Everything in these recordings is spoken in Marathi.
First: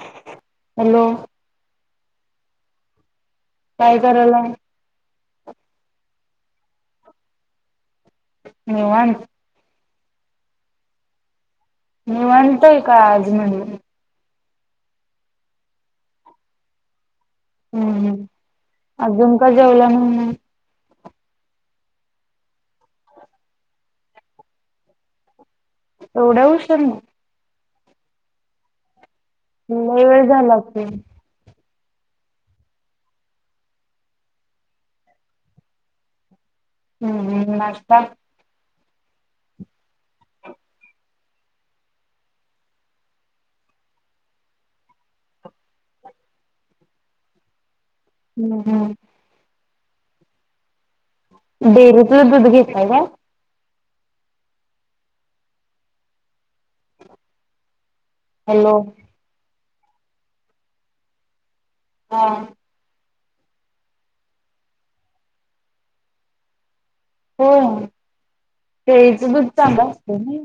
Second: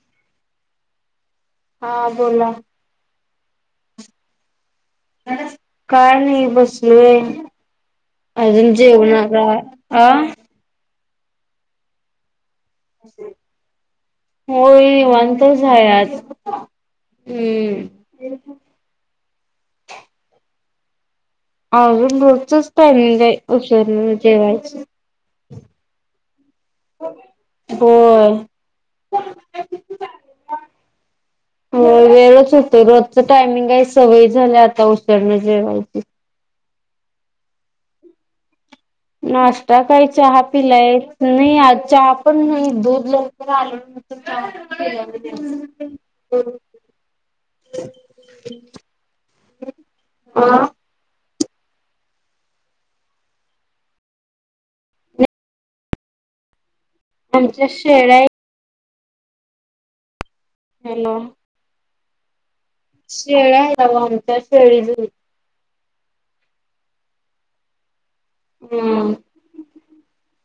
[inaudible] हॅलो. हा बोला. काय करायलाय? [unintelligible] काय नाही बसलोय, अजून निवांत जेवणारा आ निवांतय का आज? म्हणालं मी. होय, निवांतच हाय आज. हम्म हम्, अजून का जेवला नाही मगं? [unintelligible] रोजचाच टायमिंगय उशिरानं जेवायचं. एवढ्या उशिरनं? होय. [inaudible] लय वेळ झाला की. हो वेळच होतोय रोजच टायमिंगय, सवय झाल्या आता उशिरन जेवायची. हम्म हम् नाश्ता? नाश्ता काय चहा पिलायं, नाही आज चहा पण नाही, दूध लवकर आल [inaudible] [unintelligible] हम् ह. आं डेरीतलं दुध घेताय काय? आमच्या शेळ्या हॅलो. हॅलो हा शेळया आहेत आहो आमच्या, शेळीच दुध होय, हम्म शेळीच दुध चांगल असतं नाय?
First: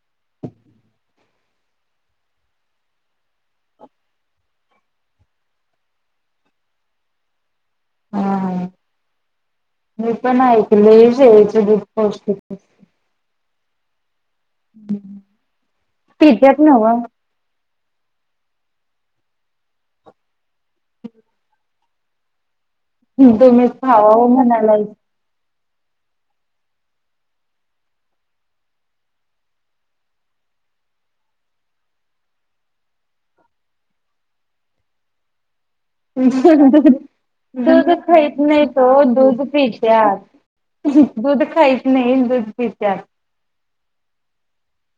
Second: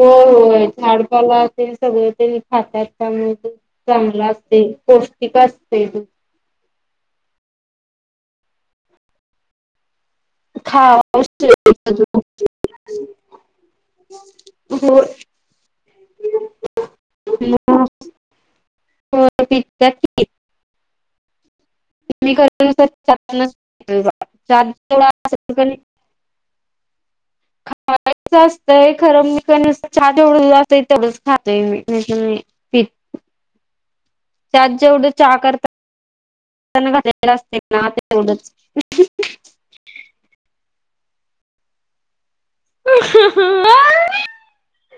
होय होय, झाडपाला असेल सगळं ते खातात त्यामुळे ते, चांगलं असते. पौष्टिक असतय दुध ते. [unintelligible] ह मी पण ऐकले खावावंच शेळीचं दुध लागतं पौष्टिक दूध. [unintelligible] पित्यात नव. [unintelligible] होय, पित्यात की. [unintelligible] तुम्हीच [unintelligible] खावावं म्हणालायस. [unintelligible] [unintelligible] खायच असतय खरं, मी नुसत चहा जेवढं [unintelligible] अस तेवढच खातोय मी, नाही तर नाही पित. [unintelligible] त्यात जेवढं चहा करता [unintelligible] ना दूध खाहीत तेवढंच. नाही ओ, दूध पित्या त. [unintelligible] दुध खाईत नाही दुध पित्यात.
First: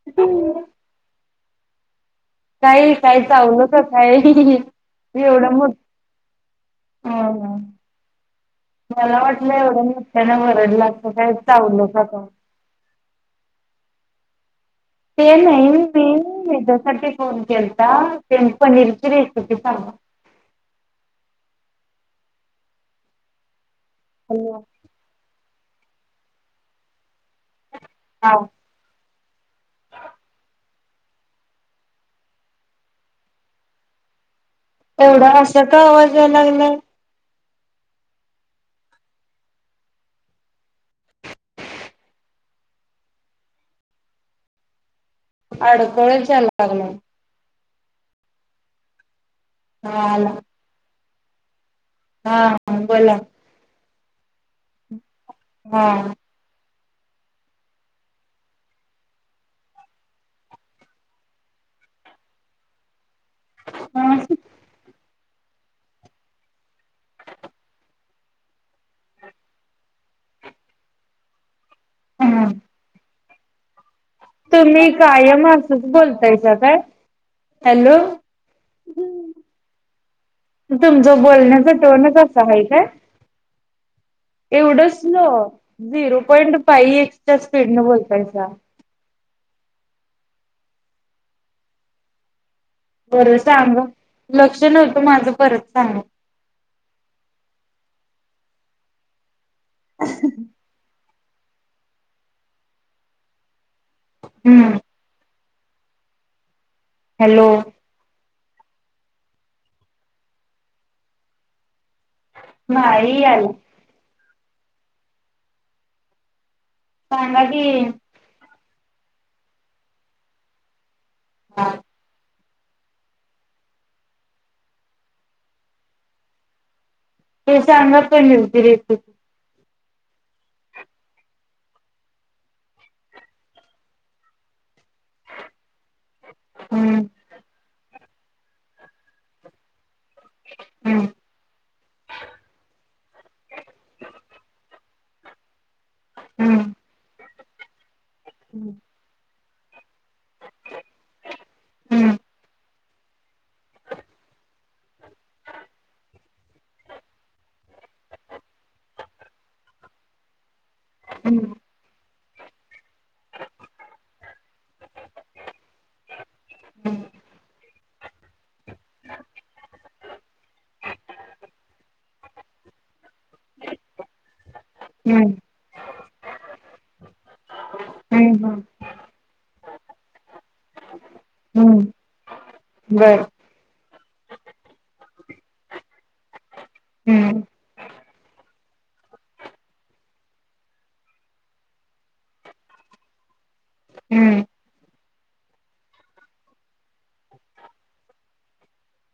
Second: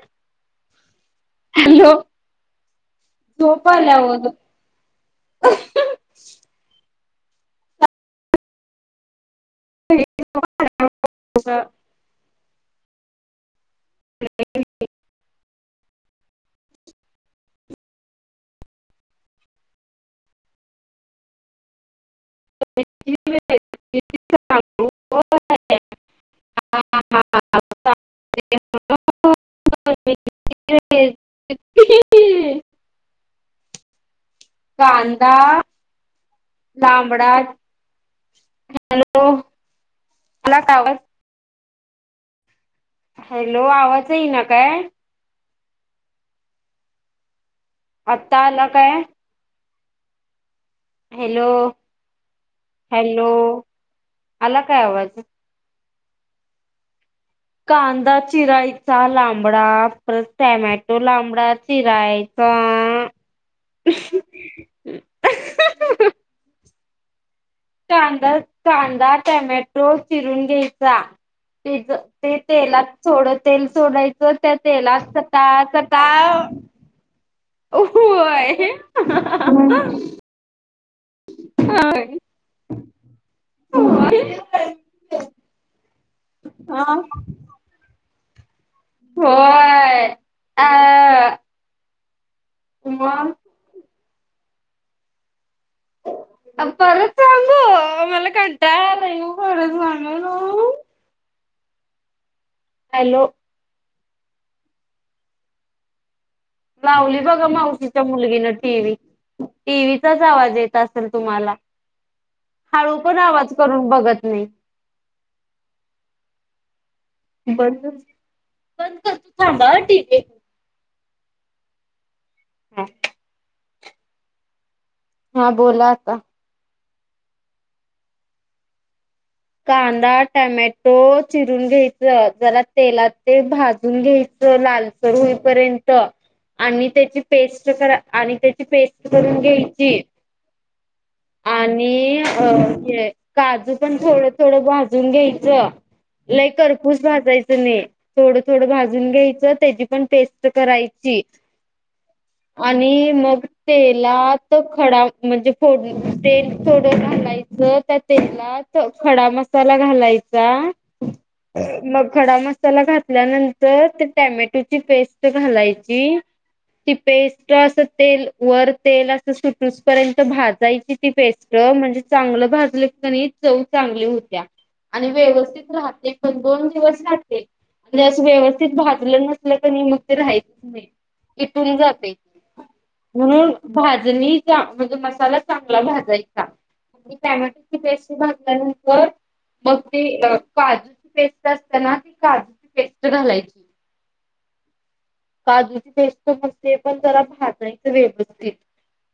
[unintelligible] हॅलो. ताई काही चावलं झोप का आल्या ओ काही एवढं मोठ हम्म हम्म मला वाट एवढ्या मोठ्यानं ओरडलात तर काही झोप चावलं का काय? [unintelligible] ते नाही मी हेच्यासाठी फोन केलता की पनीरची रेसिपी सांगा [unintelligible] हॅलो [unintelligible] हाव [unintelligible] एवढं असं का आवाज यायला लागलाय लामडा हॅलो आला का आवाज हॅलो आवाज येई नाय काय. अडकलत यायला लागलाय आत्ता आला काय? हा आला. हॅलो. हा बोला. हॅलो आला काय आवाज? हा. कांदा चिरायचा लांबडा परत टॅमॅटो लांबडा चिराय चा हा कांदा कांदा टामेटो चिरून घ्यायचा पि ते तेलात सोड तेल सोडायचं च तुम्ही कायम त्या असंच तेलत बोलतायसा काय? [unintelligible] हॅलो व्हय तुमचं बोलण्याचा टोनच असा आहे काय? एवढ स्लो झिरो पॉईंट फाई हा. एक्स च्या स्पीड न बोलताय [unintelligible] व्हय हा बर सांग लक्ष नव्हतं माझं परत सांगा. पण परत सांगू मला कंटाळा आलायो [inaudible] हॅलो. हम्म. लावली हॅलो बघा मावशीच्या मुलगीन टीव्ही टीव्हीचाच आवाज येत असेल तुम्हाला हळू पण नाही आला आवाज करून बघत नाही सांगा की बंद बंद करतू थांबा हा टीव्ही हा. हम्म. हा बोला आता ते संगत पण [unintelligible] कांदा टमॅटो चिरून घ्यायच जरा तेलात ते भाजून घ्यायचं ते लालसर होईपर्यंत आणि हम्म त्याची पेस्ट करा आणि त्याची पेस्ट करून घ्यायची हम्म आणि अ हे काजू पण थोड भाजून घ्यायच लय हम्म खरपूस भाजायचं नाही थोडं थोडं भाजून घ्यायचं त्याची पण पेस्ट करायची. हम्म आणि मग तेलात खडा म्हणजे फोड तेल थोडं घालायचं. त्यात तेलात खडा मसाला घालायचा. मग खडा मसाला घातल्यानंतर ते टॅमॅटोची पेस्ट घालायची. ती पेस्ट अस तेलवर तेल अस सुटूस पर्यंत भाजायची ती पेस्ट. म्हणजे चांगलं भाजल की नई चव चांगली होत्या. आणि हम्म हम्म व्यवस्थित राहते पण दोन दिवस राहते. म्हणजे असं हम्म व्यवस्थित भाजलं नसलं कनई मग ते राहीत नाही इटून हम्म जातेय. बर म्हणून भाजणी चा म्हणजे मसाला चांगला भाजायचा. हम्म टॅमॅटोची पेस्ट भाज [unintelligible] मग ते काजूची पेस्ट असतेना ती काजूची पेस्ट घालायची. हम्म काजूची पेस्ट मग ते पण जरा भजायची व्यवस्थित.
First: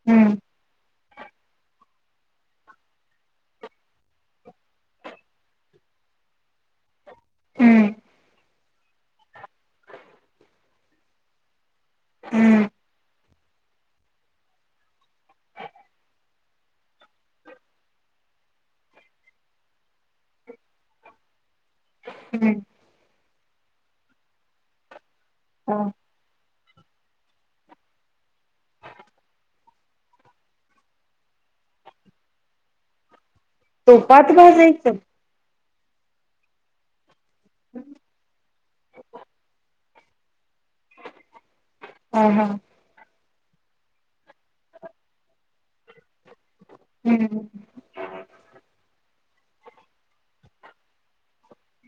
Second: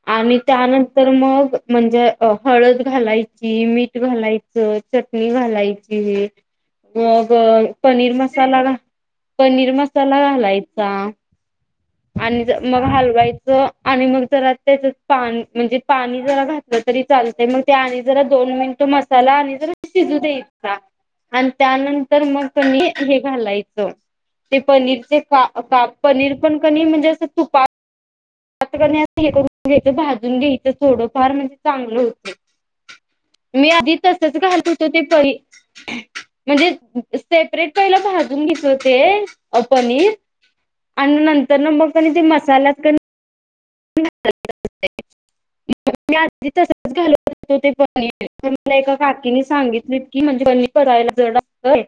हम्म आणि त्यानंतर मग म्हणजे हळद घालायची, मीठ घालायचं. चटणी घालायची. मग हम्म पनीर मसाला घा, पनीर मसाला घालायचा. आणि हम्म मग हलवायचं आणि मग जरा त्याच पा म्हणजे पाणी जरा घातलं तरी चालते मग ते आणि जरा दोन मिनिट मसाला आणि जरा शिजू द्यायचा. आणि त्यानंत तर मग हम्म तुम्ही हे घालायचं ते पनीरचे अ काप पनीर पण कनई म्हणजे असं तुप आता क नाही हे करून घ्यायचं, भाजून घ्यायचं थोडं फार म्हणजे चांगलं होतंय. [unintelligible] मी आधी तुपात तसच घालतं होते भाजायचं ते प म्हणजे सेपरेट पहिलं भाजून घेतो ते पनीर [inaudible] आणि नंतर न मग कनई ते हा हा मसाल्यात कन [unintelligible] मी आधी तसच घाल हम्म [unintelligible] तो ते पनीर. मला एका काकीने सांगितले की म्हणजे पनीर पचायला जड असतंय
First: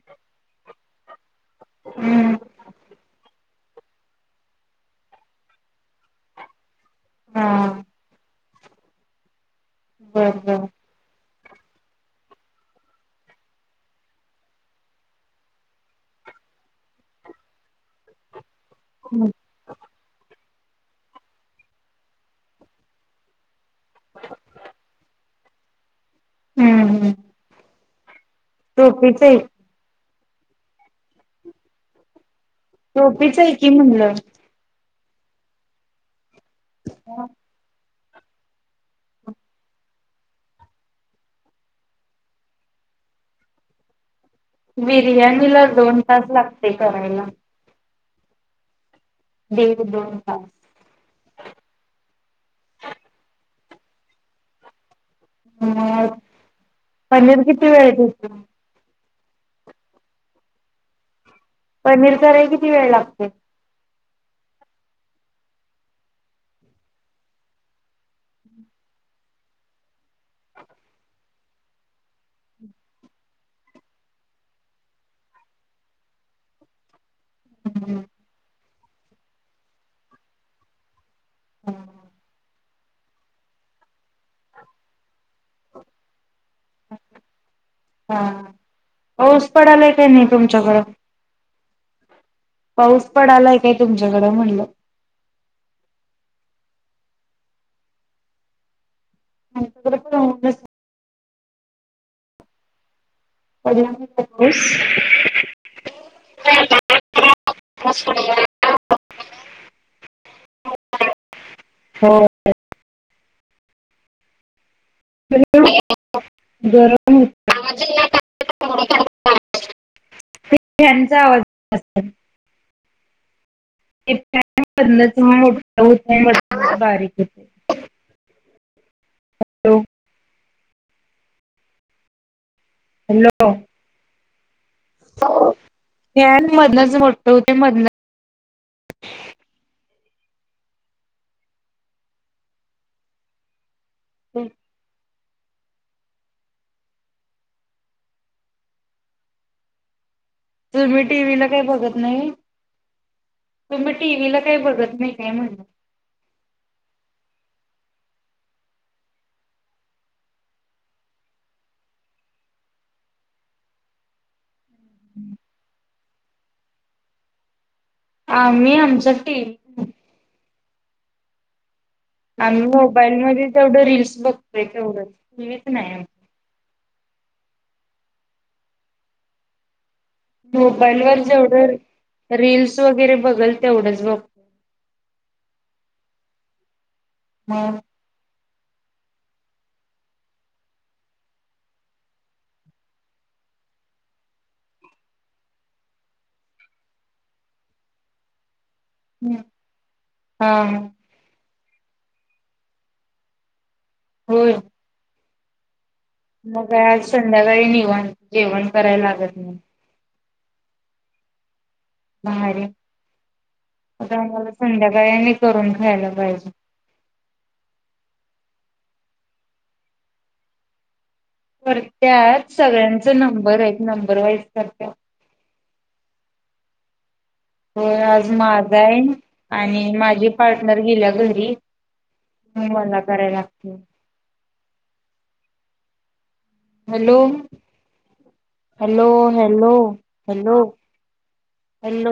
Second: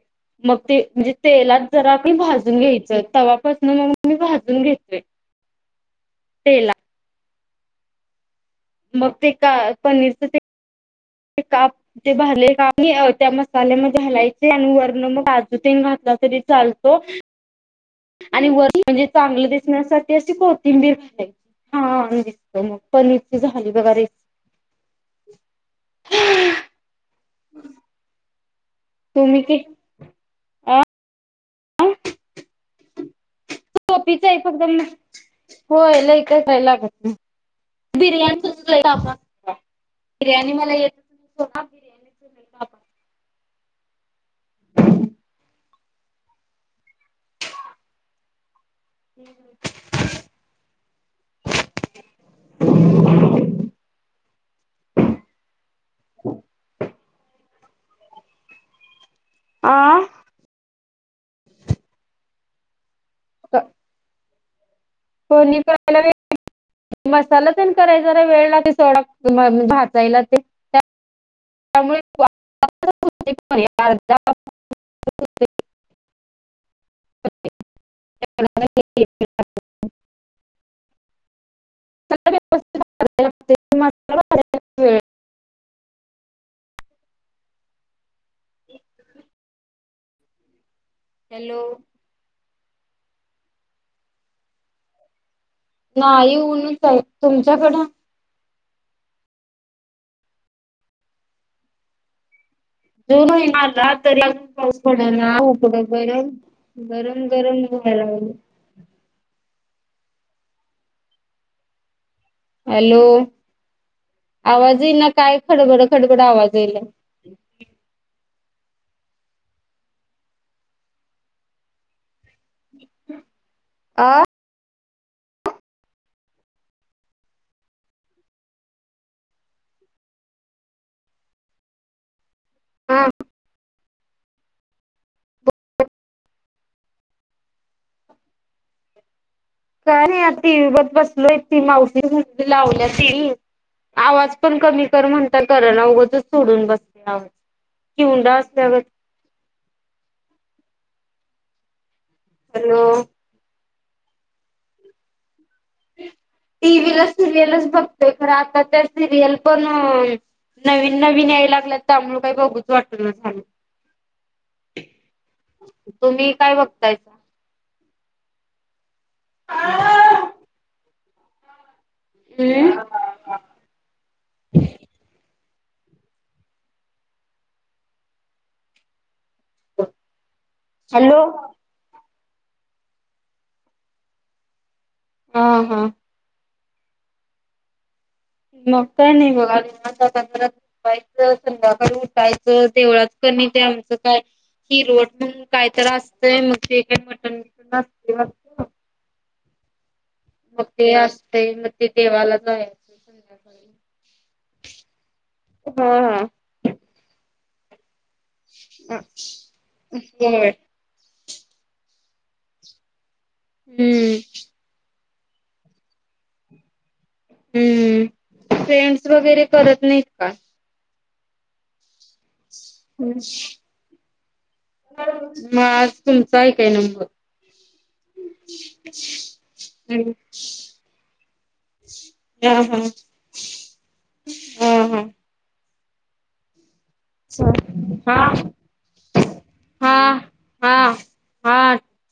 मग ते म्हणजे तेलात जरा आपण हम्म भाजून घ्यायचं, तेव्हापासन मग मी भाजून घेतोय. [inaudible] तेला हा मग ते का पनीरच बर, ‌ बर. ते काप ते भरले काप म त्या मसाल्यामध्ये हलायचे आणि वरनं मग काजू तेन घालु [unintelligible] तरी चालतो. आणि वर म्हणजे हम्म चांगलं दिसण्यासाठी अशी कोथिंबीर घालायची. छान दिसतं मग पनीरची झाली बघा रेसि हम्म. [inaudible] टोपीच आहे तुम्ही [unintelligible] अं? [unintelligible] सोपीच हाय फक्त होय लै करायला लागत नाही. बिर्याणी [inaudible] बिर्याणी मला येत [inaudible] [unintelligible] बिर्याणीला दोन तास लागतंय करायला. दीड, दोन तास. [inaudible] पनीर किती वेळ [inaudible] आं पनीर कराय किती वेळ लाग का कोणी करायला. [inaudible] मसाला तेन कराय जरा वेळ लागते सोडा [inaudible] भाजायला ते त्या त्यामुळे [inaudible] अर्धा. [inaudible] हम्म. [inaudible] [unintelligible] [inaudible] वेळ हा पाऊस पडालाय का नाय तुमच्याकडं? हॅलो पाऊस पडालाय काय तुमच्याकडं म्हणलं? नाही ऊनच आहे तुमच्याकडं? [inaudible] जून होई ना पडला आला नाही तरी का अजून पाऊस पडेना. [inaudible] गरम गरम होयला लागलं. [unintelligible] हो. हॅलो आवाज येईना काय खडबड खडबड आवाज येयला. गरम होत. [inaudible] ह्यांचा आवाज असतं. [inaudible] हा [unintelligible] बारीक होते. हॅलो. हॅलो [inaudible] फॅन मधनंच मोठं होतंय मधनंच काय नाही टीवी बघत बसलोय ती मावशीची मुलगी लावल्याती. आवाज पण कमी कर म्हणटल कर त्याला उगंचच सोडून बसल्या [inaudible] कि [unintelligible] तुम्ही टीव्ही ला काय बघत नाही? हॅलो तुम्ही टीव्हीला काही बघत नाही काय म्हणनं? टी व्ही ला सिरियलच बघतोय खरं आता त्या सिरियल पण नवीन-नवीन याय लागल्यात त्यामुळं कायी बघूच वाटेना झालं. [unintelligible] तुम्ही काय बघतायचा? आम्ही आमच टीम आम्ही हम्म मोबाईल मध्ये तेवढं रीलस बघतोय तेवढं टीव्हीच नाही मोबाईल वर हॅलो जेवढं रील्स वगैरे बघल तेवढंच बघत. हा हा. हां. मग काय नाही बघायलय [unintelligible] संध्याकाळी उठायचं देवळात त्यांनी ते आमचं काय? ती रोट म्हणून कायतर असतंय मग तेे चिकन मटन. [unintelligible] हम्म. मग ते असते मग ते देवाला जायचं संध्याकाळी. हो. हा हा मग आज संध्याकाळी निवण जेवण करायला लागत नाही. [unintelligible] बारला [unintelligible] हम्म संध्या सगळ्यांनी करून खायला पाहिजे. हम्म फ्रेंड्स वगैरे करत नाहीत का. करत्यात सगळ्यांचा नंबर आहेत नंबर वाईज कर मग आज तुमचा हाय काय नंबर. हो आज माझा आहे, आणि माझे पार्टनर गेल्या घरी. हा होय हा. मला कराय लागतेय. हा हा. हा हॅलो हॅलो हा हॅलो हा. हा. हॅलो